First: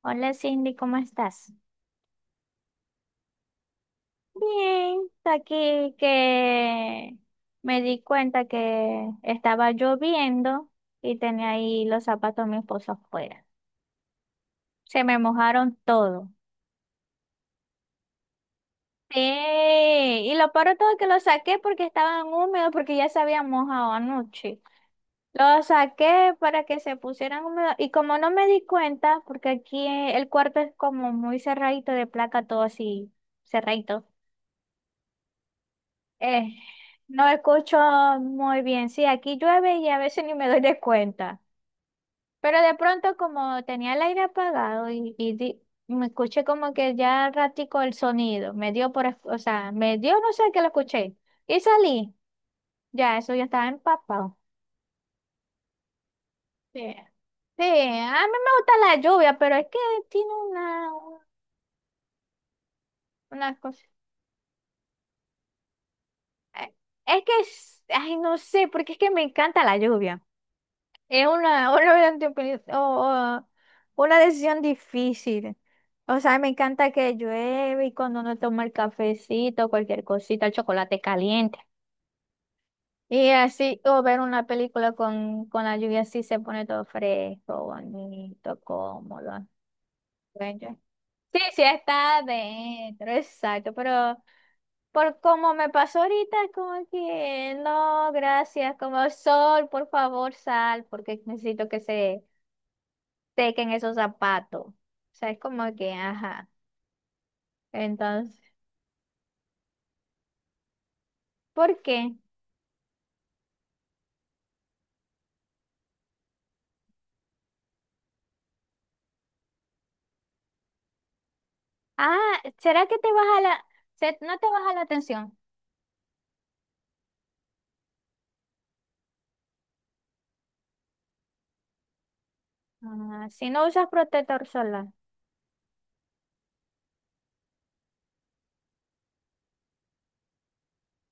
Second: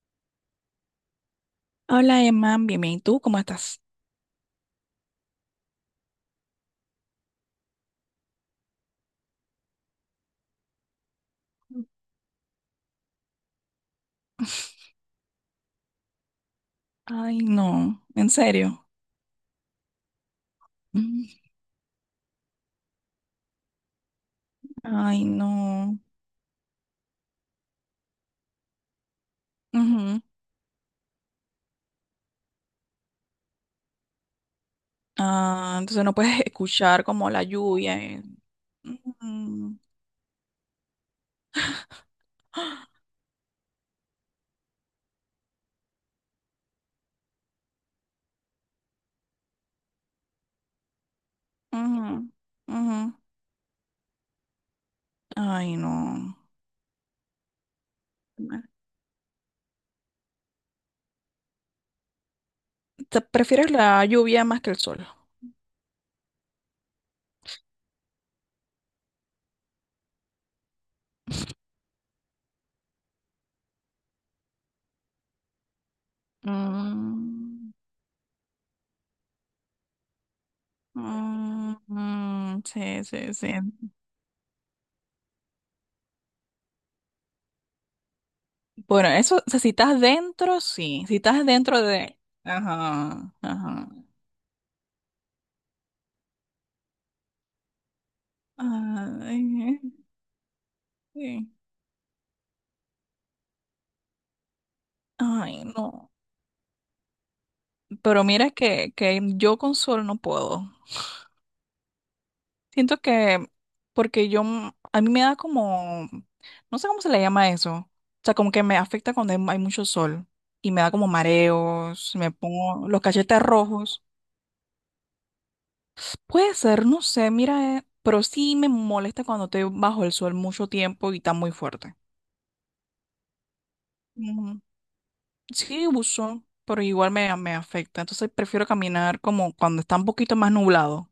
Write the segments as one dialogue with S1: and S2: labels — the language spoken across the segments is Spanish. S1: Hola Cindy, ¿cómo estás?
S2: Hola Emma, bien, bien. ¿Y tú cómo estás?
S1: Bien, aquí que me di cuenta que estaba lloviendo y tenía ahí los zapatos de mi esposo afuera. Se me mojaron todo.
S2: Ay, no, en serio.
S1: Sí, y lo peor de todo es que los
S2: Mm.
S1: saqué porque estaban húmedos, porque ya se habían mojado anoche.
S2: Ay,
S1: Los
S2: no.
S1: saqué para que se pusieran húmedos y como no me di cuenta, porque aquí
S2: Ujú.
S1: el cuarto es como muy cerradito de placa, todo así cerradito.
S2: Ah, entonces no puedes
S1: Eh,
S2: escuchar
S1: no
S2: como la
S1: escucho
S2: lluvia,
S1: muy bien. Sí, aquí llueve
S2: Ujú,
S1: y a veces ni me doy de cuenta. Pero de pronto, como tenía el aire apagado y me escuché como que ya ratico el sonido, me dio por, o sea, me dio, no sé qué lo escuché. Y
S2: ujú,
S1: salí.
S2: ujú.
S1: Ya, eso ya estaba empapado.
S2: Ay, no.
S1: Sí. Sí, a mí me gusta la lluvia, pero es que tiene una,
S2: ¿Te-
S1: una
S2: prefieres
S1: cosa.
S2: la lluvia más que el sol?
S1: eh, Es que, ay, no sé, porque es que me encanta la lluvia. Es una, una, o una decisión difícil. O sea, me encanta que
S2: Mm,
S1: llueve y cuando uno toma el cafecito, cualquier cosita, el chocolate caliente.
S2: mm, mm, sí,
S1: Y
S2: sí, sí.
S1: así, o ver una película con la lluvia así se pone todo fresco, bonito,
S2: Bueno, eso,
S1: cómodo.
S2: o sea, si estás dentro,
S1: Bello.
S2: sí. Si
S1: Sí,
S2: estás
S1: sí,
S2: dentro
S1: está
S2: de...
S1: adentro,
S2: Ajá,
S1: exacto,
S2: ajá.
S1: pero por como me pasó ahorita, es como que no, gracias, como sol,
S2: Ay,
S1: por favor, sal, porque
S2: sí.
S1: necesito que se teca en esos zapatos. O sea, es
S2: Ay,
S1: como que,
S2: no.
S1: ajá.
S2: Pero
S1: Entonces,
S2: mira que yo con sol no puedo.
S1: ¿por qué?
S2: Siento que, porque yo, a mí me da como, no sé cómo se le llama eso. O sea, como que me afecta cuando hay mucho sol y me da como mareos, me
S1: Ah, ¿será
S2: pongo
S1: que
S2: los
S1: te baja
S2: cachetes
S1: la,
S2: rojos.
S1: no te baja la tensión?
S2: Puede ser, no sé, mira, pero sí me molesta cuando estoy bajo el sol mucho tiempo y está muy fuerte.
S1: Ah, si no usas protector
S2: Ujú.
S1: solar.
S2: Sí, uso, pero igual me, me afecta. Entonces prefiero caminar como cuando está un poquito más nublado.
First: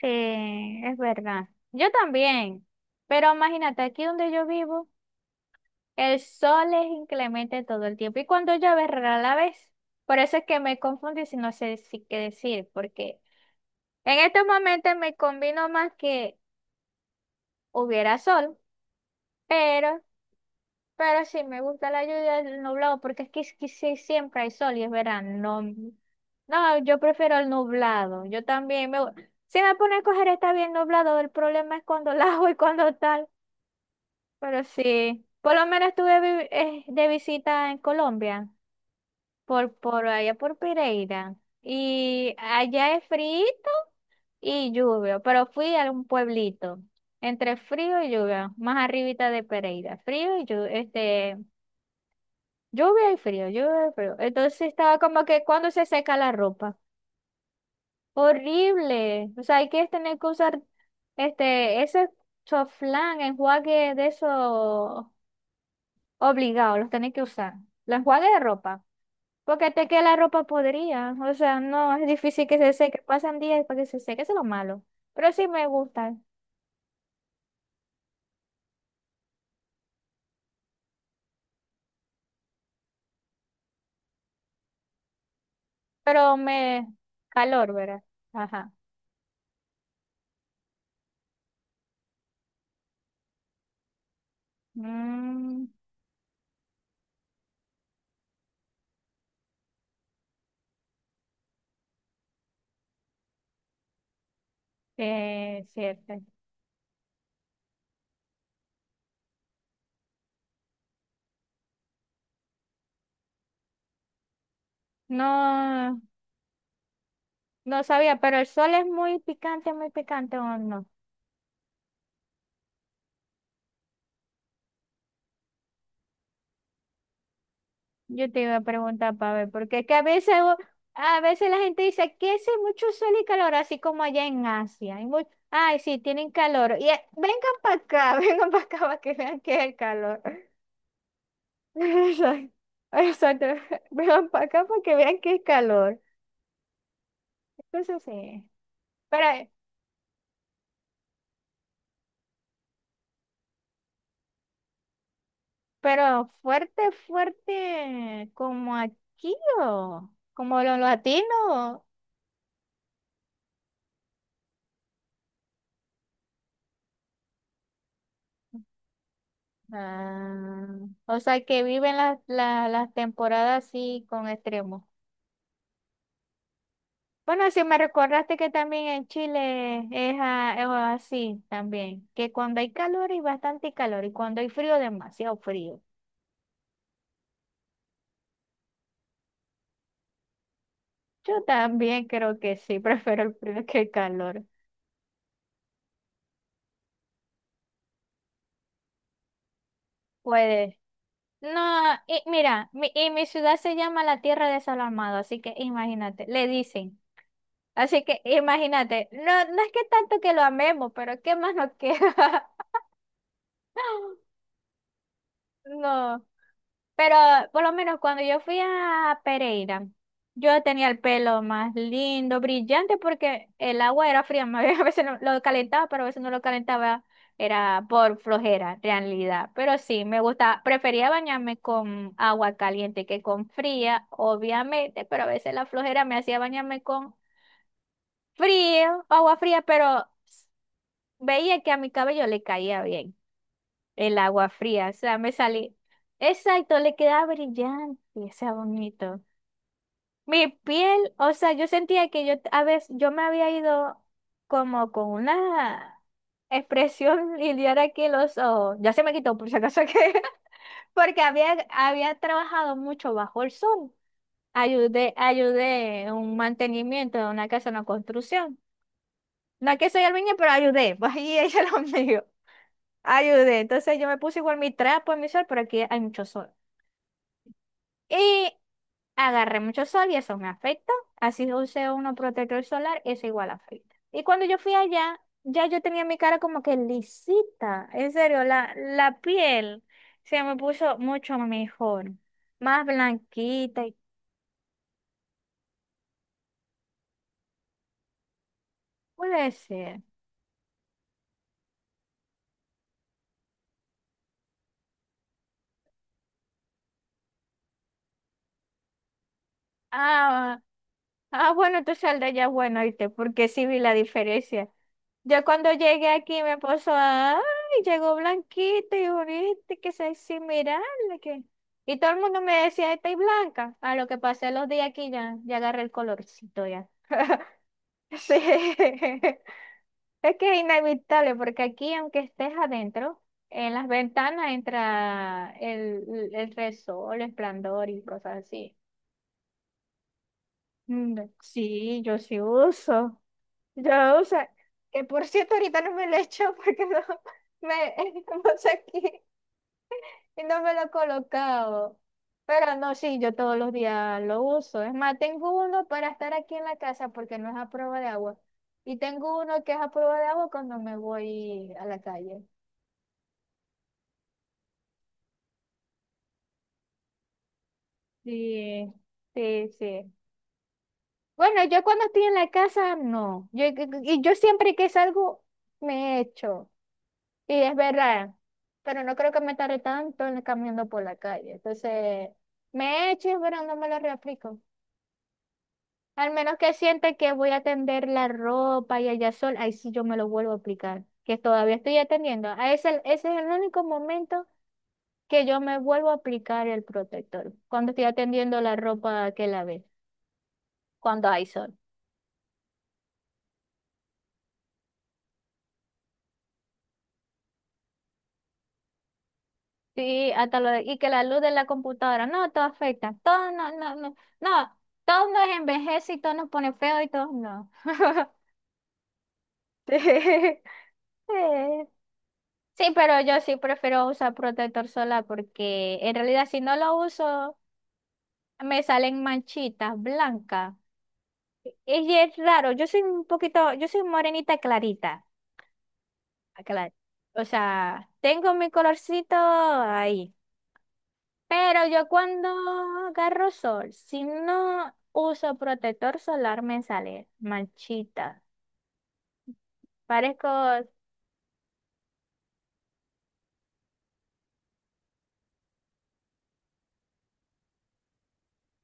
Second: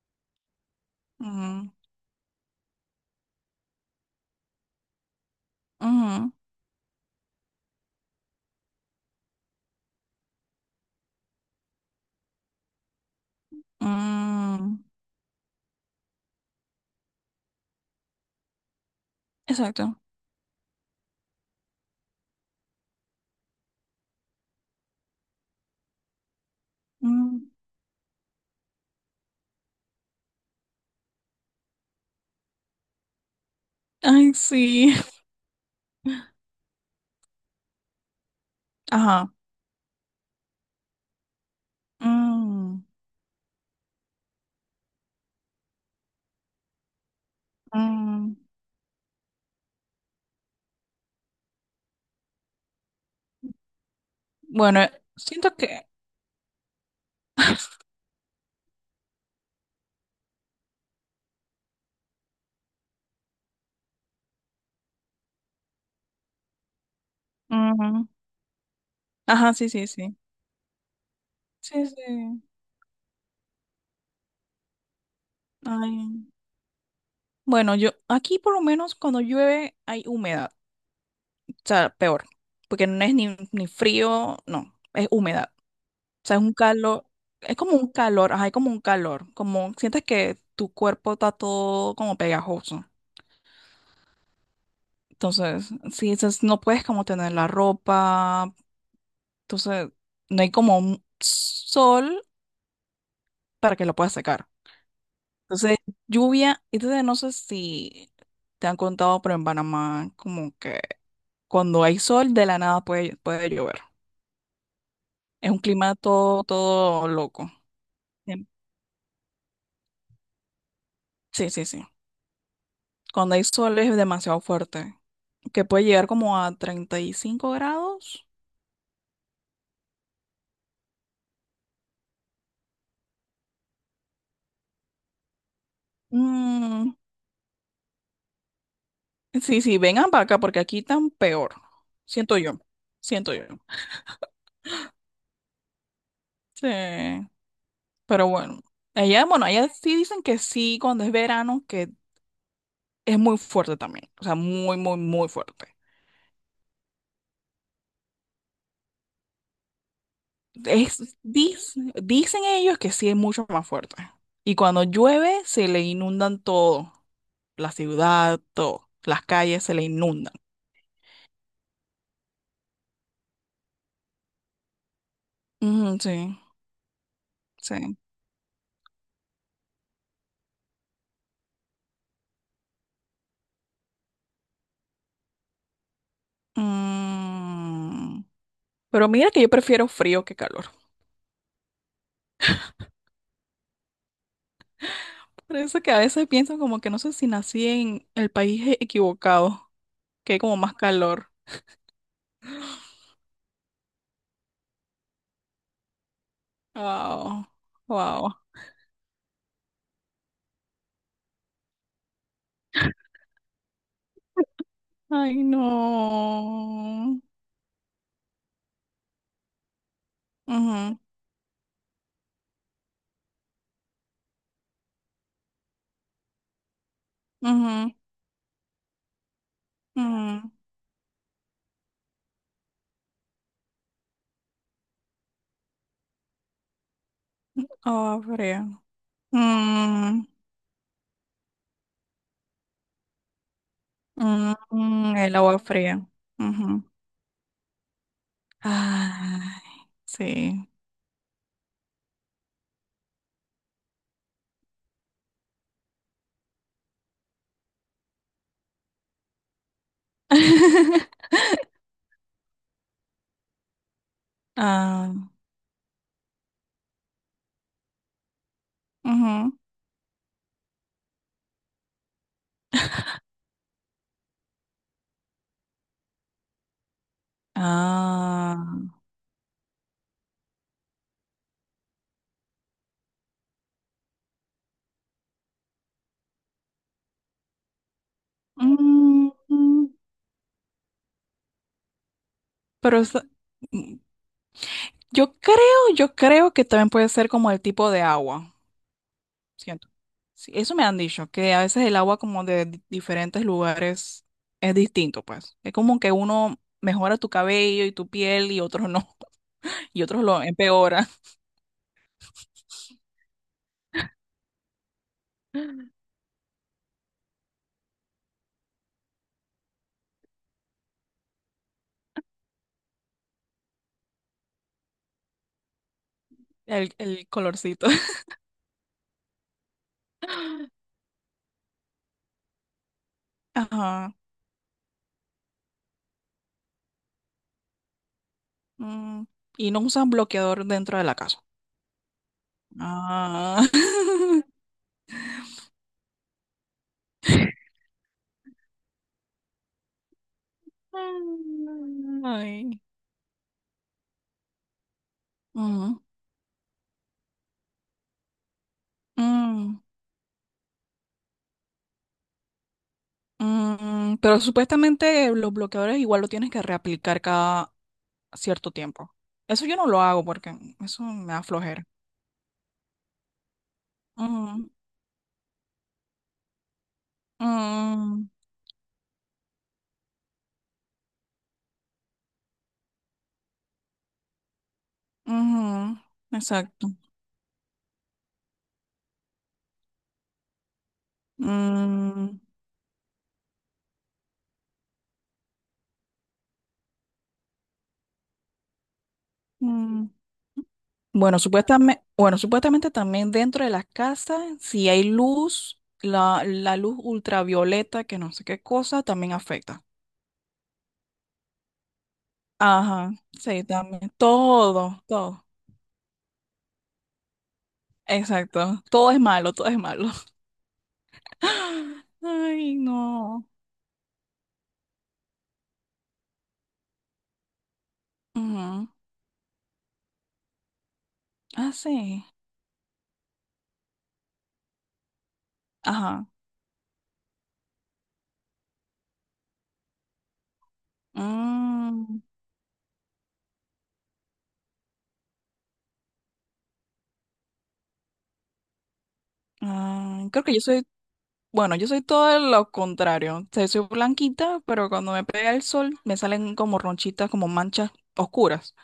S1: Sí, es verdad.
S2: Ujú,
S1: Yo también. Pero imagínate, aquí donde yo vivo, el
S2: ujú.
S1: sol es inclemente todo el tiempo. Y cuando llueve, rara la vez. Por eso es que me confundo y si no sé si qué decir, porque en estos
S2: Mm,
S1: momentos me combino más que hubiera sol,
S2: exacto.
S1: pero Pero sí, me gusta la lluvia del nublado porque es que sí, siempre hay sol y es verano. No, no, yo prefiero el
S2: Mm,
S1: nublado. Yo también si me pone a coger está bien nublado, el problema es cuando la hago y cuando tal.
S2: ay,
S1: Pero
S2: sí.
S1: sí, por lo menos estuve de visita en Colombia,
S2: Ajá.
S1: por allá por Pereira. Y
S2: Mm,
S1: allá es frío y lluvia, pero fui a un pueblito, entre frío y
S2: mm.
S1: lluvia, más arribita de Pereira. Frío y lluvia, lluvia y frío, lluvia y frío. Entonces
S2: Bueno,
S1: estaba como que
S2: siento
S1: cuando se
S2: que...
S1: seca la ropa. Horrible. O sea, hay que tener que usar ese choflán, enjuague de eso obligado, los tenés que usar. Los
S2: Mm,
S1: enjuague de ropa.
S2: ajá, sí,
S1: Porque
S2: sí,
S1: te queda la
S2: sí.
S1: ropa podrida. O sea,
S2: Sí,
S1: no,
S2: sí.
S1: es difícil que se seque. Pasan días para que se seque, eso es lo malo. Pero sí me gusta.
S2: Ay. Bueno, yo aquí por lo menos cuando llueve hay humedad. O sea, peor. Porque no es ni, ni frío, no, es humedad. O
S1: Pero
S2: sea, es un
S1: me
S2: calor. Es
S1: calor,
S2: como un
S1: ¿verdad?
S2: calor, ajá, es como
S1: Ajá.
S2: un calor. Como sientes que tu cuerpo está todo como pegajoso.
S1: Mm,
S2: Entonces, sí, entonces no puedes como tener la ropa. Entonces, no hay como un sol para que lo pueda secar. Entonces,
S1: Cierto.
S2: lluvia. Entonces, no sé si te han contado, pero en Panamá, como que cuando hay sol, de la nada puede, puede llover. Es un clima
S1: No.
S2: todo, todo loco.
S1: No sabía, pero
S2: Em,
S1: el sol es muy picante o no.
S2: Sí, sí, sí. Cuando hay sol es demasiado fuerte, que puede llegar como a 35 grados.
S1: Yo te iba a preguntar para ver, porque es que a veces, a veces la gente dice que hace mucho sol y calor, así como allá en Asia. Ay, sí, tienen calor. Y
S2: Mm,
S1: vengan para acá, vengan para acá para que vean que
S2: sí,
S1: es el
S2: sí, vengan
S1: calor.
S2: para acá, porque aquí tan peor. Siento
S1: Exacto.
S2: yo. Siento yo.
S1: Exacto. Vengan para acá para que vean que es calor.
S2: Sí.
S1: Entonces
S2: Pero
S1: sí.
S2: bueno,
S1: Pero,
S2: allá sí dicen que sí, cuando es verano, que es muy fuerte también. O sea, muy, muy, muy fuerte.
S1: pero fuerte, fuerte, como aquí o como los
S2: Es,
S1: latinos.
S2: dicen, dicen ellos que sí es mucho más fuerte. Y cuando llueve, se le inundan todo. La ciudad, todo. Las calles se le inundan.
S1: Ah, o sea que viven las temporadas así con extremos.
S2: Ujú, sí,
S1: Bueno, si me
S2: sí.
S1: recordaste que también en Chile es así también, que cuando hay calor hay bastante calor y cuando hay frío demasiado frío.
S2: Mm, pero mira que yo prefiero frío que calor.
S1: Yo también creo que sí, prefiero el frío que el calor.
S2: Por eso que a veces pienso como que no sé si nací en el país equivocado, que hay como más
S1: Puede.
S2: calor.
S1: No, y mira, y mi ciudad se llama la Tierra de Sol Amado, así que imagínate, le dicen.
S2: Wow,
S1: Así que
S2: wow.
S1: imagínate, no, no es que tanto que lo amemos, pero ¿qué más nos queda?
S2: Ay,
S1: No, pero
S2: no.
S1: por lo menos cuando yo fui a Pereira, yo tenía
S2: Ujú,
S1: el pelo más lindo, brillante, porque el agua era fría, más bien, a veces lo calentaba, pero a veces no lo calentaba, era
S2: ujú,
S1: por flojera, realidad. Pero sí, me
S2: ujú.
S1: gustaba, prefería bañarme con agua caliente que con fría, obviamente, pero a veces la flojera me hacía bañarme con
S2: Agua fría.
S1: frío, agua fría, pero
S2: Mm,
S1: veía que a mi cabello le caía bien. El agua
S2: mm,
S1: fría, o
S2: mm,
S1: sea, me
S2: el agua
S1: salí.
S2: fría.
S1: Exacto,
S2: Ujú.
S1: le quedaba brillante, o sea, bonito.
S2: Ay,
S1: Mi
S2: sí.
S1: piel, o sea, yo sentía que yo a veces yo me había ido como con una expresión y de ahora que los ojos. Ya se me quitó, por si acaso que. Porque había trabajado mucho bajo el sol. Ayudé,
S2: Ah,
S1: ayudé en un mantenimiento de una casa, una construcción.
S2: ujú.
S1: No es que soy albañil, pero ayudé. Pues ahí ella lo mío. Ayudé. Entonces yo me puse igual mi trapo en mi sol, pero aquí hay mucho sol. Y
S2: Ah.
S1: agarré mucho sol y eso me afecta. Así que usé uno protector solar, eso igual afecta. Y cuando yo fui allá, ya yo tenía mi cara como que lisita. En serio, la
S2: Mm,
S1: piel
S2: mm.
S1: se me puso mucho mejor. Más
S2: Pero es-
S1: blanquita y
S2: mm, yo creo, yo creo que también puede ser como el tipo de agua.
S1: puede
S2: Siento.
S1: ser.
S2: Sí, eso me han dicho, que a veces el agua como de diferentes lugares es distinto, pues. Es como que uno mejora tu cabello y tu piel y otros no, y otros lo
S1: Ah,
S2: empeora.
S1: ah, bueno, tú sal de allá, bueno, ¿viste? Porque sí vi la diferencia. Yo cuando llegué aquí me puso, ay, llegó Blanquita y bonita, que sexy, mirarle que... Y todo el mundo me decía, estáis blanca. A lo que pasé los días aquí ya, agarré el colorcito ya.
S2: El colorcito.
S1: Sí. Es que es inevitable, porque aquí, aunque estés adentro, en las
S2: Ajá.
S1: ventanas entra el resol, el esplendor y cosas así.
S2: Mm, y no usan bloqueador dentro de la
S1: Mm,
S2: casa.
S1: sí, yo sí uso.
S2: Ah.
S1: Yo, o sea, que por cierto ahorita no me lo he hecho porque no me estamos aquí y no me lo he colocado.
S2: Ay.
S1: Pero no, sí, yo todos los días lo uso. Es más, tengo uno
S2: Ujú.
S1: para estar aquí en la casa porque no es a prueba de agua. Y tengo uno que es
S2: Mm,
S1: a prueba de agua cuando me voy a la calle.
S2: mm, mm, pero supuestamente los bloqueadores igual lo tienes que reaplicar cada cierto
S1: Sí,
S2: tiempo. Eso
S1: sí,
S2: yo no lo
S1: sí.
S2: hago porque eso me da
S1: Bueno, yo
S2: flojera.
S1: cuando estoy en la casa, no. Y yo
S2: Ujú,
S1: siempre que salgo, me echo. Sí, es
S2: mm,
S1: verdad, pero no creo que me tarde tanto caminando por la calle. Entonces, me he hecho, pero no me lo reaplico.
S2: ujú,
S1: Al menos que
S2: exacto.
S1: siente que voy a tender la ropa y allá sol, ahí sí yo me lo vuelvo a aplicar, que todavía estoy
S2: Mm,
S1: atendiendo. Ese es el único momento que yo me vuelvo a aplicar el protector, cuando estoy atendiendo la ropa que lavé,
S2: mm.
S1: cuando hay sol.
S2: Bueno, supuestamente también dentro de las casas, si hay luz, la luz ultravioleta, que no sé qué cosa, también afecta.
S1: Sí, hasta y que la luz de la computadora, no, todo
S2: Ajá,
S1: afecta, todo
S2: sí,
S1: no, no,
S2: también.
S1: no, no,
S2: Todo,
S1: todo
S2: todo.
S1: nos envejece y todo nos pone feo y todo no.
S2: Exacto. Todo es malo, todo es malo.
S1: Sí,
S2: Ay,
S1: sí, pero yo
S2: no.
S1: sí prefiero usar protector solar porque en realidad si no lo uso me
S2: Ujú.
S1: salen manchitas blancas.
S2: Ah,
S1: Y
S2: sí.
S1: es raro, yo soy un poquito, yo soy morenita clarita,
S2: Ajá.
S1: aclar- o sea, tengo mi colorcito ahí. Pero yo
S2: Mm.
S1: cuando agarro sol, si no uso protector solar, me sale manchita.
S2: Ah, creo
S1: Parezco,
S2: que yo soy, bueno, yo soy todo lo contrario. O sea, soy blanquita, pero cuando me pega el sol me salen como ronchitas, como manchas oscuras.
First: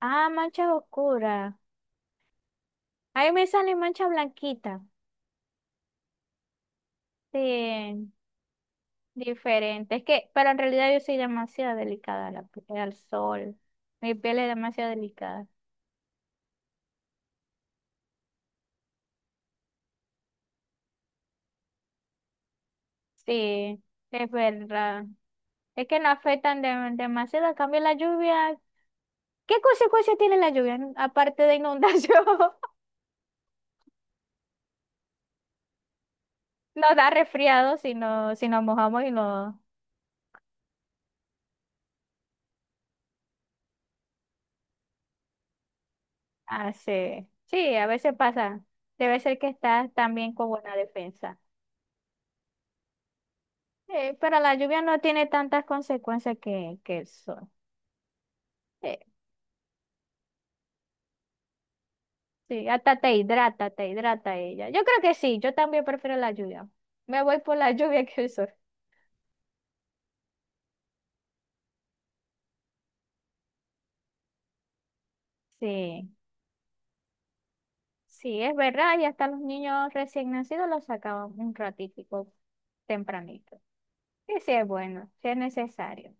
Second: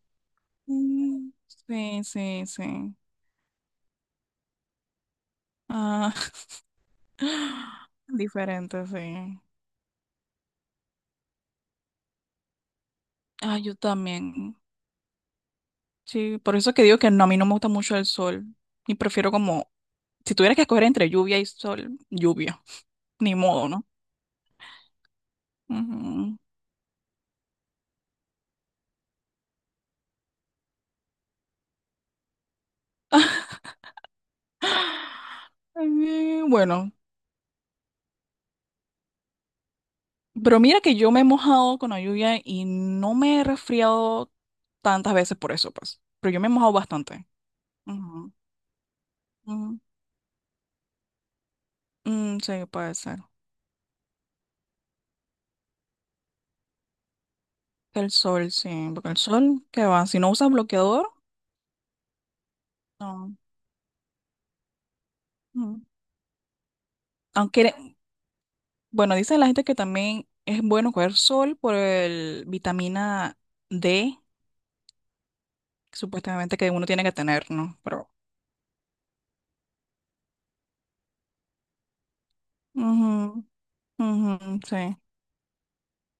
S1: mancha
S2: Mm,
S1: oscura.
S2: sí, sí, sí.
S1: Ahí me sale mancha blanquita.
S2: Ah,
S1: Sí,
S2: diferente, sí.
S1: diferente. Es que, pero en realidad yo soy demasiado delicada a al sol.
S2: Ah, yo
S1: Mi piel es
S2: también.
S1: demasiado delicada.
S2: Sí, por eso que digo que no, a mí no me gusta mucho el sol. Y prefiero como, si tuvieras que escoger entre lluvia y sol, lluvia. Ni modo,
S1: Sí,
S2: ¿no?
S1: es verdad. Es que no
S2: Ujú.
S1: afectan demasiado. En cambio, la lluvia. ¿Qué consecuencias tiene la lluvia? Aparte de inundación.
S2: Bueno.
S1: Nos da resfriado si, no, si nos mojamos y nos
S2: Pero mira que yo me he mojado con la lluvia y no me he resfriado tantas veces por eso, pues. Pero yo me he mojado bastante.
S1: hace. Sí, a veces
S2: Ujú,
S1: pasa. Debe ser que
S2: ujú.
S1: estás también con buena defensa.
S2: Mm, sí, puede ser.
S1: Sí, pero la lluvia no tiene tantas consecuencias que el sol.
S2: Que el sol, sí,
S1: Sí,
S2: porque el sol, ¿qué va? Si no usas bloqueador,
S1: sí, hasta
S2: no.
S1: te hidrata ella. Yo creo que sí, yo
S2: Mm.
S1: también prefiero la lluvia. Me voy por la
S2: Aunque,
S1: lluvia que el sol.
S2: bueno, dice la gente que también es bueno coger sol por el vitamina D,
S1: Sí,
S2: supuestamente que uno tiene que tener, ¿no? Pero,
S1: sí, es verdad. Y hasta los niños recién nacidos los sacaban un ratitico
S2: ujú,
S1: tempranito.
S2: ujú,
S1: Que sí es
S2: sí,
S1: bueno, sí es necesario,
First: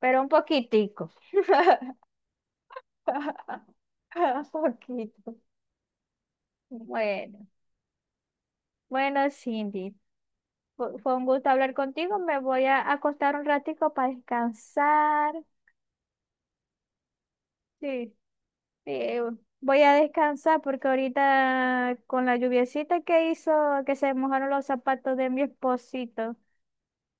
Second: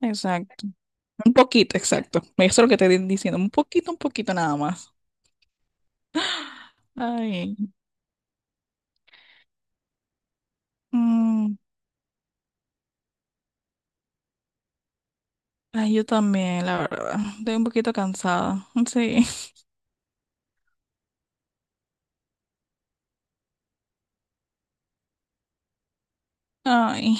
S1: pero un
S2: exacto.
S1: poquitico.
S2: Un poquito, exacto. Eso es lo que te estoy diciendo, un poquito
S1: Un
S2: nada más.
S1: poquito. Bueno,
S2: Ay,
S1: bueno, Cindy, fue un gusto
S2: mm,
S1: hablar contigo. Me voy a acostar un ratico para descansar.
S2: ay, yo también, la verdad. Estoy un poquito
S1: Sí,
S2: cansada.
S1: sí,
S2: Sí.
S1: voy a descansar porque ahorita con la lluviecita que hizo, que se mojaron los zapatos de mi esposito,
S2: Ay,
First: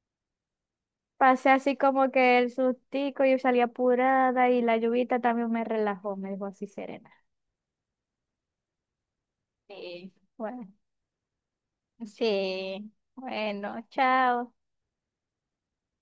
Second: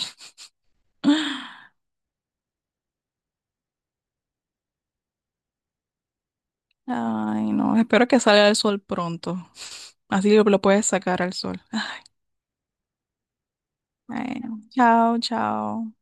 S1: pasé así como que el sustico, yo salí apurada y la lluvita también me relajó, me dejó así serena.
S2: ay, no. Espero que salga el sol pronto.
S1: Sí.
S2: Así lo
S1: Bueno,
S2: puedes sacar al sol.
S1: sí, bueno, chao.
S2: Bueno, chao, chao.